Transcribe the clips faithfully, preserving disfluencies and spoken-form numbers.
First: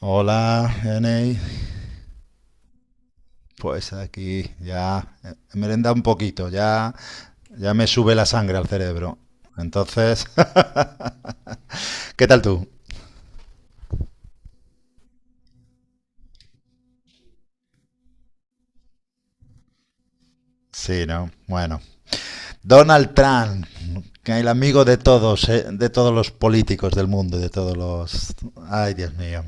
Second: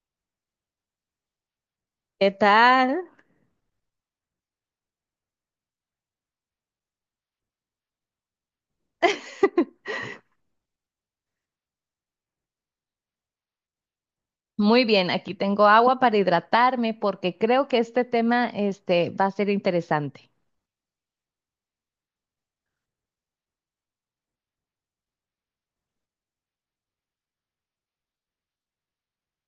Hola, Enei. ¿Qué tal? Pues aquí ya eh, he merendado un poquito, ya, ya me sube la sangre al cerebro. Entonces, ¿qué tal tú? Muy bien, aquí tengo agua para hidratarme porque creo que este tema este, va a ser interesante. Sí, ¿no? Bueno. Donald Trump, que el amigo de todos, eh, de todos los políticos del mundo, de todos los... Ay, Dios mío.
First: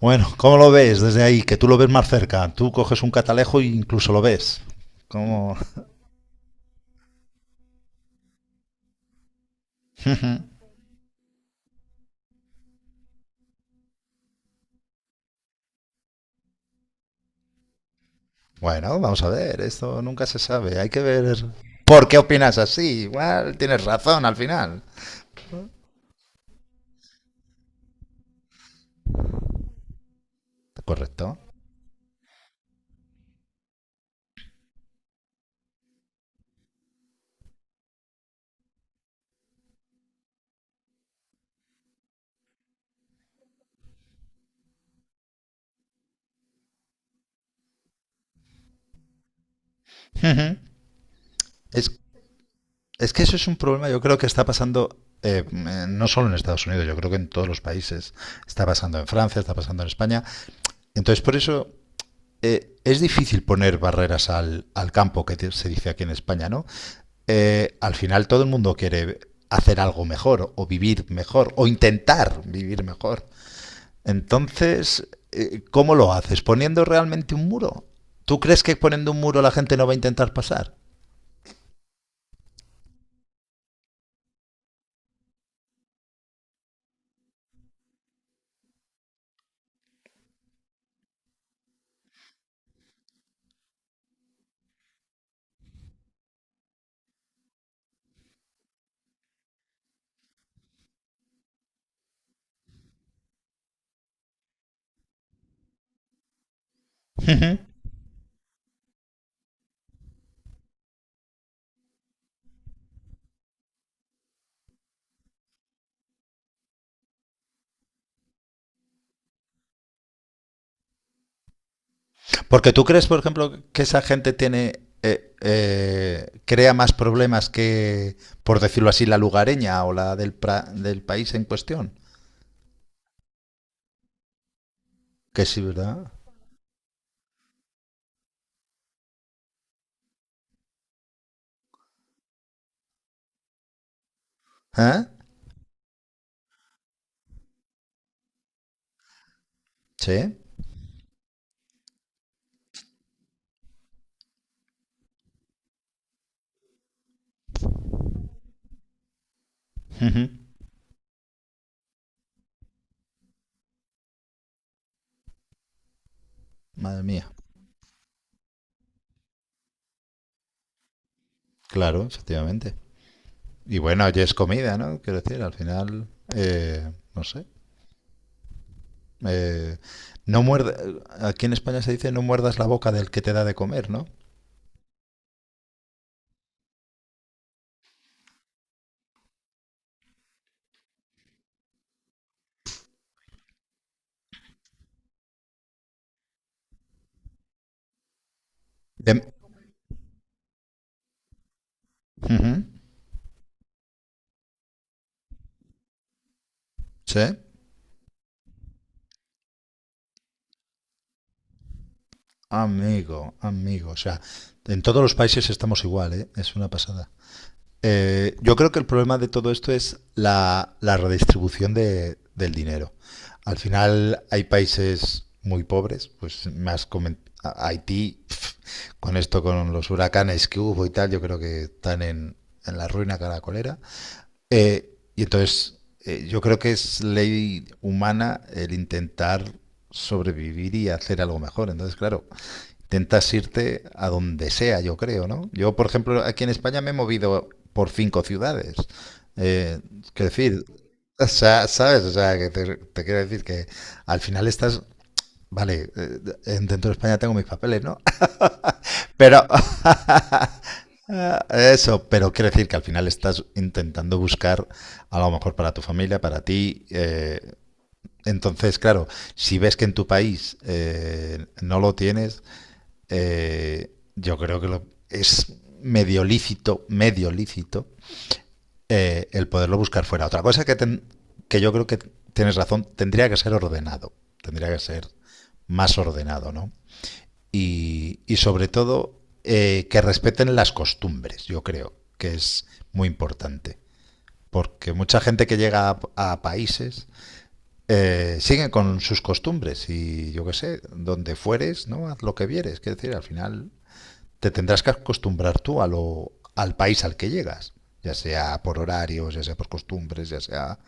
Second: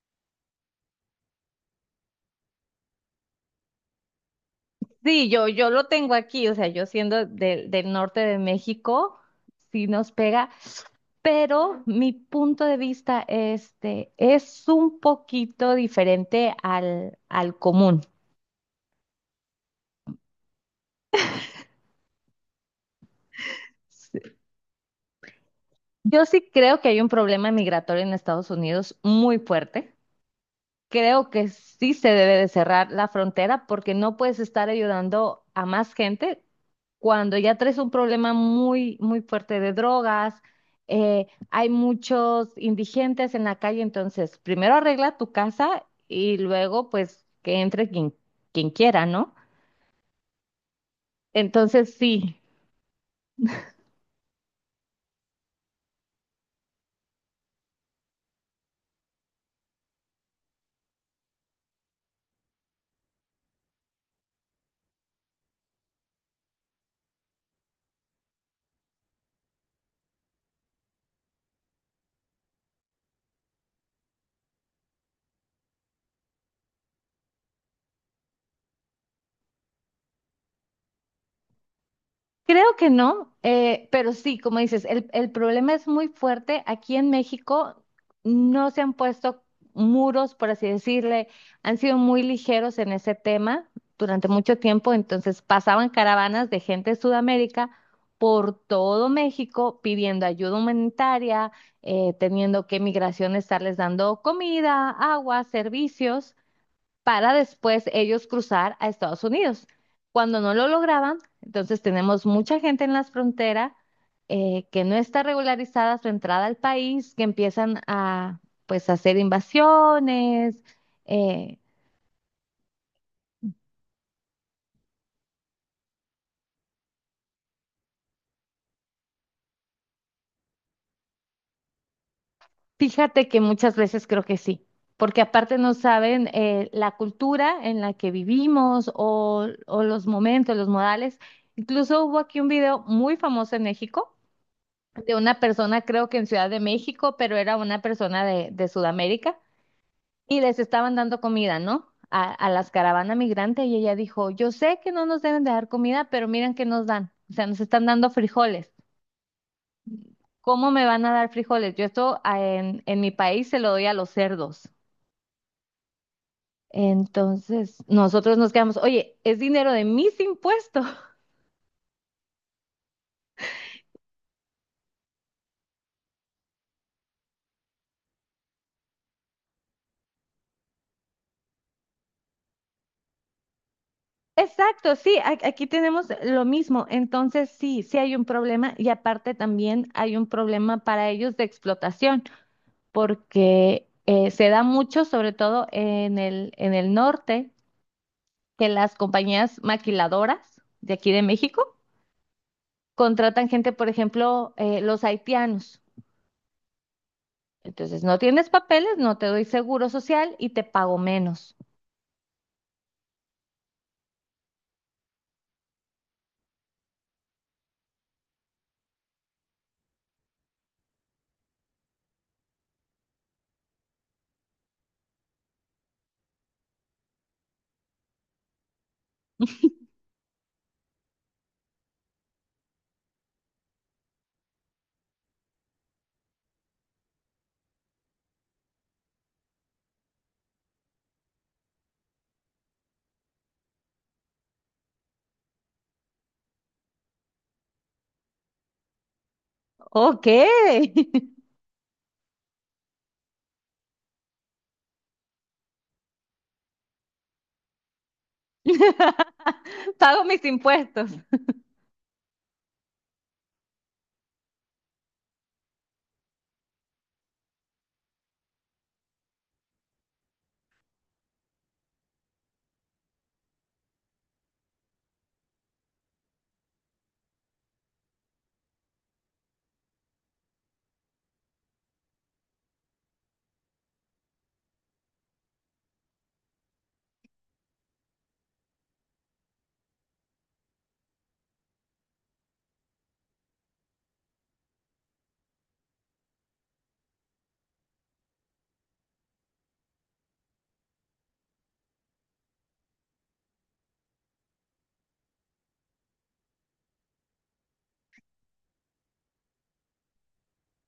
Bueno, ¿cómo lo ves desde ahí? Que tú lo ves más cerca. Tú coges un catalejo e incluso lo ves. Sí, yo, ¿Cómo? yo lo tengo aquí, o sea, yo siendo del del norte de México, sí nos pega, pero mi punto de vista este, es un poquito diferente al, al común. Bueno, vamos a ver, esto nunca se sabe. Hay que ver por qué opinas así. Igual tienes Sí. razón al final. Yo sí creo que hay un problema migratorio en Estados Unidos muy fuerte. Creo Correcto. que sí se debe de cerrar la frontera porque no puedes estar ayudando a más gente cuando ya traes un problema muy, muy fuerte de drogas. Eh, hay muchos indigentes en la calle, entonces primero arregla tu casa y luego pues que entre quien, quien quiera, ¿no? Uh-huh. Entonces Es, sí. es que eso es un problema, yo creo que está pasando eh, no solo en Estados Unidos, yo creo que en todos los países. Está pasando en Francia, está pasando en España. Entonces, por eso eh, es difícil poner barreras al, al campo, que se dice aquí en España, ¿no? Eh, al final todo el mundo quiere hacer algo mejor o vivir mejor o intentar vivir mejor. Entonces, eh, ¿cómo lo haces? ¿Poniendo realmente un muro? ¿Tú crees que poniendo un muro la gente no va a intentar pasar? Creo que no, eh, pero sí, como dices, el, el problema es muy fuerte. Aquí en México no se han puesto muros, por así decirle, han sido muy ligeros en ese tema durante mucho tiempo, entonces pasaban caravanas de gente de Sudamérica por todo México pidiendo ayuda humanitaria, eh, teniendo que migración estarles dando comida, agua, servicios para después ellos cruzar a Estados Unidos. Cuando no lo lograban, entonces tenemos mucha gente en las fronteras eh, que no está regularizada su entrada al país, que empiezan a pues hacer invasiones. eh, Porque tú crees, por ejemplo, que esa gente tiene eh, eh, crea más problemas que, por decirlo así, la lugareña o la del, pra- del país en cuestión. fíjate que muchas veces creo que sí, porque Que aparte sí, no ¿verdad? saben eh, la cultura en la que vivimos o, o los momentos, los modales. Incluso hubo aquí un video muy famoso en México ¿Eh? de una persona, creo que en Ciudad de México, pero era una persona de, de Sudamérica, Sí. y les estaban dando comida, ¿no? A, a las caravanas migrantes, y ella dijo, yo sé que no nos deben de dar comida, pero miren que nos dan, o sea, nos están dando frijoles. ¿Cómo me van a dar frijoles? Yo esto ah, en, en mi país se lo doy a los cerdos. Madre mía. Entonces, nosotros nos quedamos, oye, es dinero de mis impuestos. Claro, efectivamente. Y bueno, ya es comida, ¿no? Quiero decir, al final, eh, no sé. Eh, no muerde, aquí en España se dice no muerdas la boca del que te da de comer, ¿no? Exacto, sí, a- aquí tenemos lo mismo. Entonces, sí, sí hay un problema y aparte también hay un problema para ellos de explotación, porque eh, se da mucho, sobre todo en el, en el norte, que las De- compañías maquiladoras de aquí de México Ujú, contratan gente, por ejemplo, eh, los haitianos. sí, Entonces, no tienes papeles, no te doy seguro social y te pago menos. amigo, amigo. O sea, en todos los países estamos igual, ¿eh? Es una pasada. Eh, yo creo que el problema de todo esto es la, la redistribución de- del dinero. Al final hay países muy pobres, pues más comen- a- Haití, pf, con esto, con los huracanes que hubo y tal, yo creo que están en, en la ruina caracolera. Eh, y entonces, eh, yo creo que es ley humana el intentar sobrevivir y hacer algo mejor. Entonces, claro, intentas irte a donde sea, yo creo, ¿no? Yo, por ejemplo, aquí en España me he movido por cinco ciudades. Eh, Ok. Quiero decir, o sea, ¿sabes? O sea, que te, te quiero decir que al final estás, vale, eh, en- dentro de España tengo mis papeles, ¿no? Pero... Pago mis impuestos. Eso, pero quiero decir que al final estás intentando buscar a lo mejor para tu familia, para ti. Eh, entonces, claro, si ves que en tu país eh, no lo tienes, eh, yo creo que lo- es medio lícito, medio lícito eh, el poderlo buscar fuera. Otra cosa que, ten- que yo creo que tienes razón, tendría que ser ordenado, tendría que ser más ordenado, ¿no? Y, y sobre todo eh, que respeten las costumbres, yo creo, que es muy importante. Porque mucha gente que llega a, a países eh, sigue con sus costumbres y yo qué sé, donde fueres, ¿no? Haz lo que vieres. Quiero decir, al final te tendrás que acostumbrar tú a lo, al país al que llegas, ya sea por horarios, ya sea por costumbres, ya sea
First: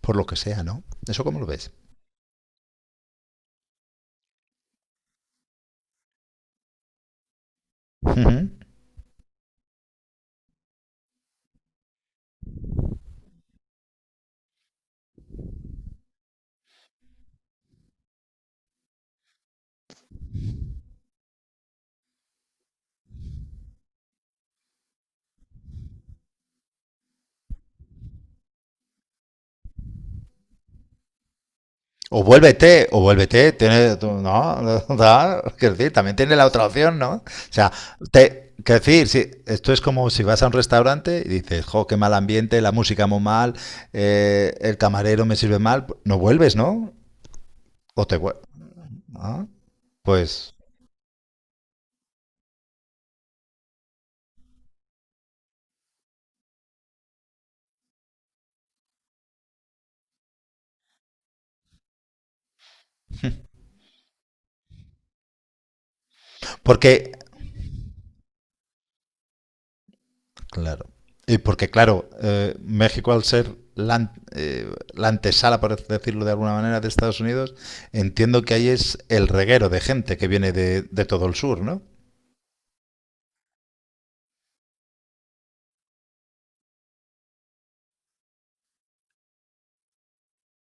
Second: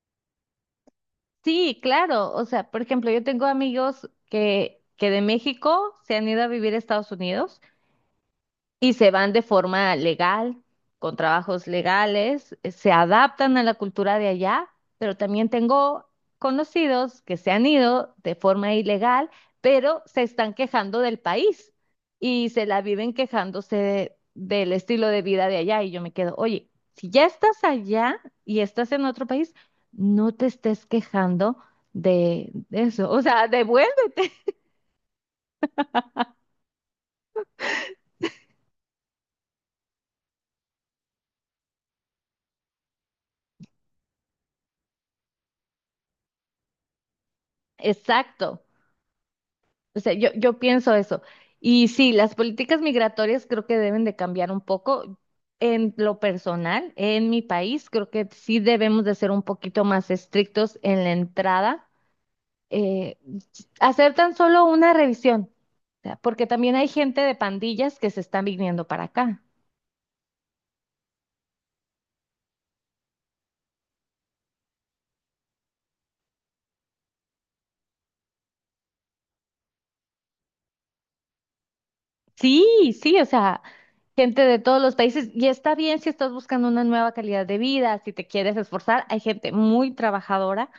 por lo que sea, ¿no? ¿Eso cómo lo ves? Sí, claro. O sea, por ejemplo, yo tengo amigos que, que de México se han ido a vivir a Estados Unidos Uh -huh. y se van de forma legal, con trabajos legales, eh, se adaptan a la cultura de allá, pero también tengo conocidos que se han ido de forma ilegal, pero se están quejando del país y se la viven quejándose de- del estilo de vida de allá y yo me quedo, oye, si ya estás allá y estás en otro país, no te estés quejando O de de vuélvete, o eso, o sea, vuélvete, tiene, devuélvete. no, no, quiero decir, también tiene la otra opción, ¿no? O sea, te, quiero decir, si, esto es como si vas a un restaurante y dices, jo, qué mal ambiente, la música muy mal, eh, el camarero me sirve mal, pues, no vuelves, ¿no? O te vuelves, Exacto. ¿no? O sea, yo, Pues, yo pienso eso. Y sí, las políticas migratorias creo que deben de cambiar un poco. En lo personal, en mi país, creo que sí debemos de ser un poquito más estrictos en la entrada. eh, Hacer tan solo una revisión, o sea, porque también hay porque, gente de pandillas que se están viniendo para acá. claro, y porque, claro, eh, México al ser la, eh, la antesala, por decirlo de alguna manera, de Estados Unidos, entiendo que ahí es el reguero de gente que viene de, de todo el sur, ¿no? Sí, sí, o sea, gente de todos los países. Y está bien si estás buscando una nueva calidad de vida, si te quieres esforzar. Hay gente muy trabajadora.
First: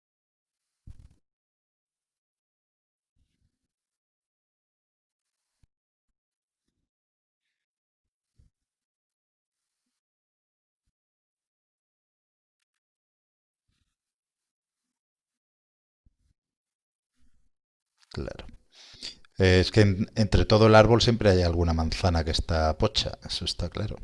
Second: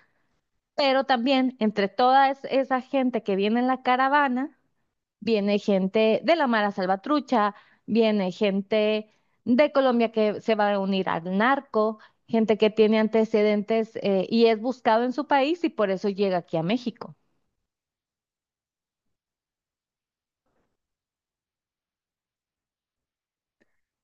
Pero también entre toda es- esa gente que viene en la caravana, viene gente de la Mara Salvatrucha, viene gente de Colombia que se va a unir al narco, gente que tiene antecedentes eh, y es buscado en su país y por eso llega aquí a México. Claro. Eh, es que en- entre todo el árbol siempre hay alguna manzana que está pocha, eso está claro.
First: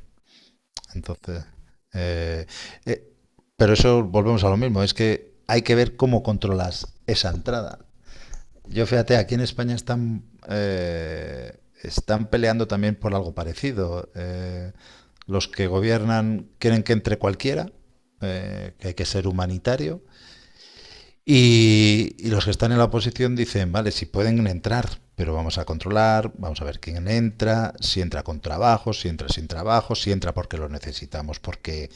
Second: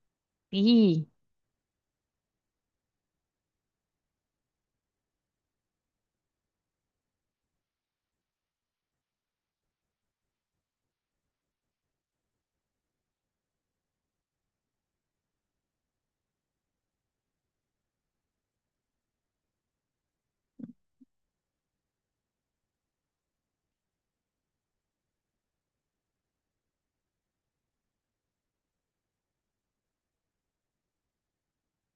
Sí, Entonces, eh, eh, pero eso volvemos a lo mismo, es que hay que ver cómo controlas esa entrada. Yo fíjate, aquí en España están, eh, están peleando también por algo parecido. Eh, los que gobiernan quieren que entre cualquiera, eh, que hay que ser humanitario, y, y los que están en la oposición dicen, vale, si pueden entrar, pero vamos a controlar, vamos a ver quién entra, si entra con trabajo, si entra sin trabajo, si entra porque lo necesitamos, porque,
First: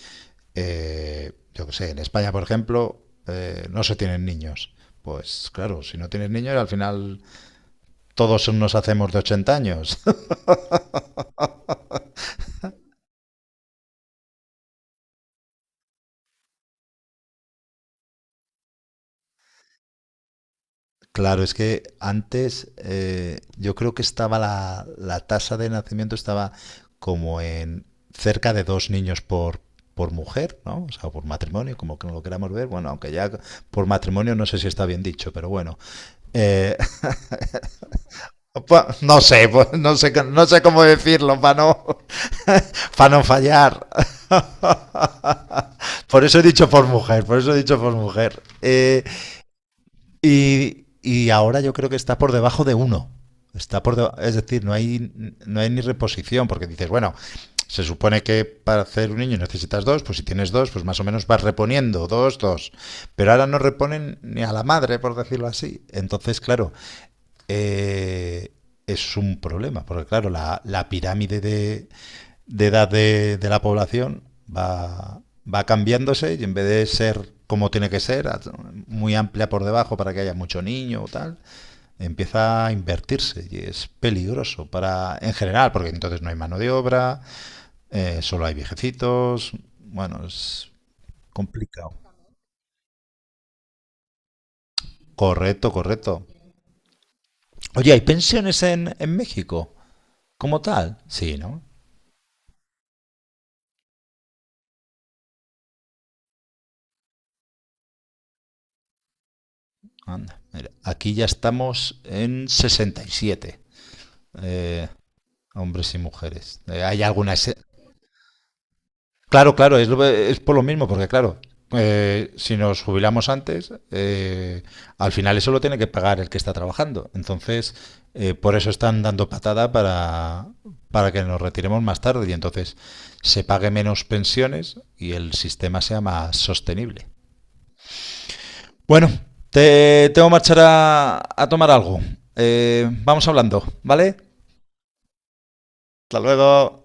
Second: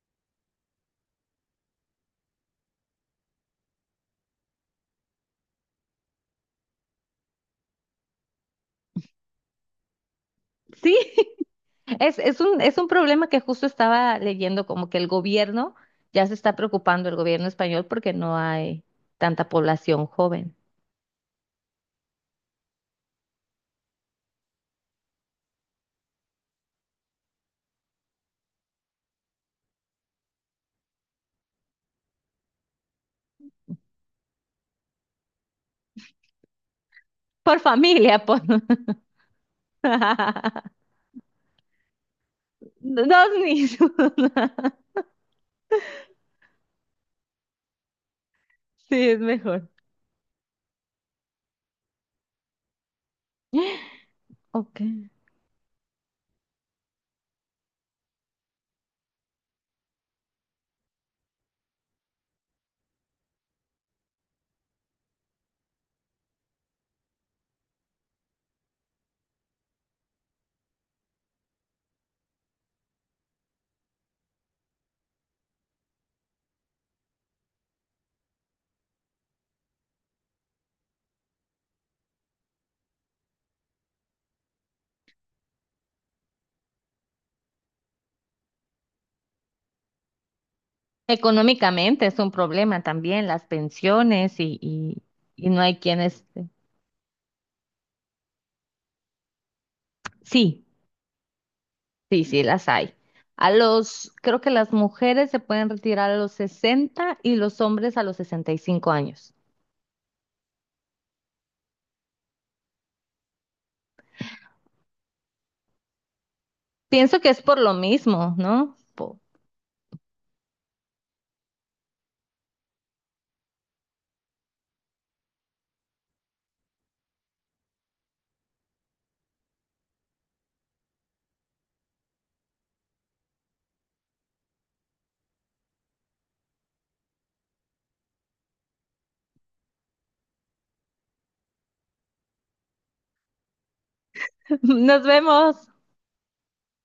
eh, yo qué sé, en España, por ejemplo, eh, no se tienen niños. Pues claro, si no tienes niños, al final todos nos hacemos de ochenta años. sí, es, es un, es un problema que justo estaba leyendo, como que el gobierno ya se está preocupando, el gobierno español, porque no hay tanta población joven. Claro, es que antes eh, yo creo que estaba la, la tasa de nacimiento estaba como en cerca de dos niños por, por mujer, ¿no? O sea, por matrimonio, como que no lo queramos ver. Bueno, aunque ya por matrimonio no sé si está bien dicho, pero bueno. Eh, Por familia, por... pues, no sé, pues, no sé, c- no sé cómo decirlo para no, para no Dos niños. fallar. Por eso he dicho por mujer, por eso he dicho por mujer. Eh, Sí, es mejor. Y, y ahora yo creo que está por debajo de uno. Está por deba- es decir, no Ok. hay, no hay ni reposición, porque dices, bueno, se supone que para hacer un niño necesitas dos, pues si tienes dos, pues más o menos vas reponiendo, dos, dos. Pero ahora no reponen ni a la madre, por decirlo así. Entonces, claro, eh, es un problema, porque claro, la, la pirámide de, de edad de, de la población va, va cambiándose y en vez de ser como tiene que ser, muy amplia por debajo para que haya mucho niño o tal, empieza a invertirse y es peligroso para en general, porque entonces no hay mano de obra, eh, solo hay viejecitos, bueno, es complicado. Económicamente es un problema también, las pensiones y, y, y no Correcto, hay quienes... correcto. Oye, ¿hay pensiones en, en México como Sí, tal? Sí, ¿no? sí, sí, las hay. A los, creo que las mujeres se pueden retirar a los sesenta y los hombres a los sesenta y cinco años. Anda, mira, aquí ya estamos en sesenta y siete. Eh, hombres y mujeres. Eh, hay Pienso que es algunas. por lo mismo, ¿no? Po- Claro, claro, es, lo- es por lo mismo, porque claro, eh, si nos jubilamos antes, eh, al final eso lo tiene que pagar el que está trabajando. Entonces, eh, por eso están dando patada para, para que nos retiremos más tarde y entonces se pague menos pensiones y el sistema sea más sostenible. Bueno, te tengo que marchar a, a tomar algo. Eh, vamos hablando, ¿vale? Nos vemos. Hasta luego.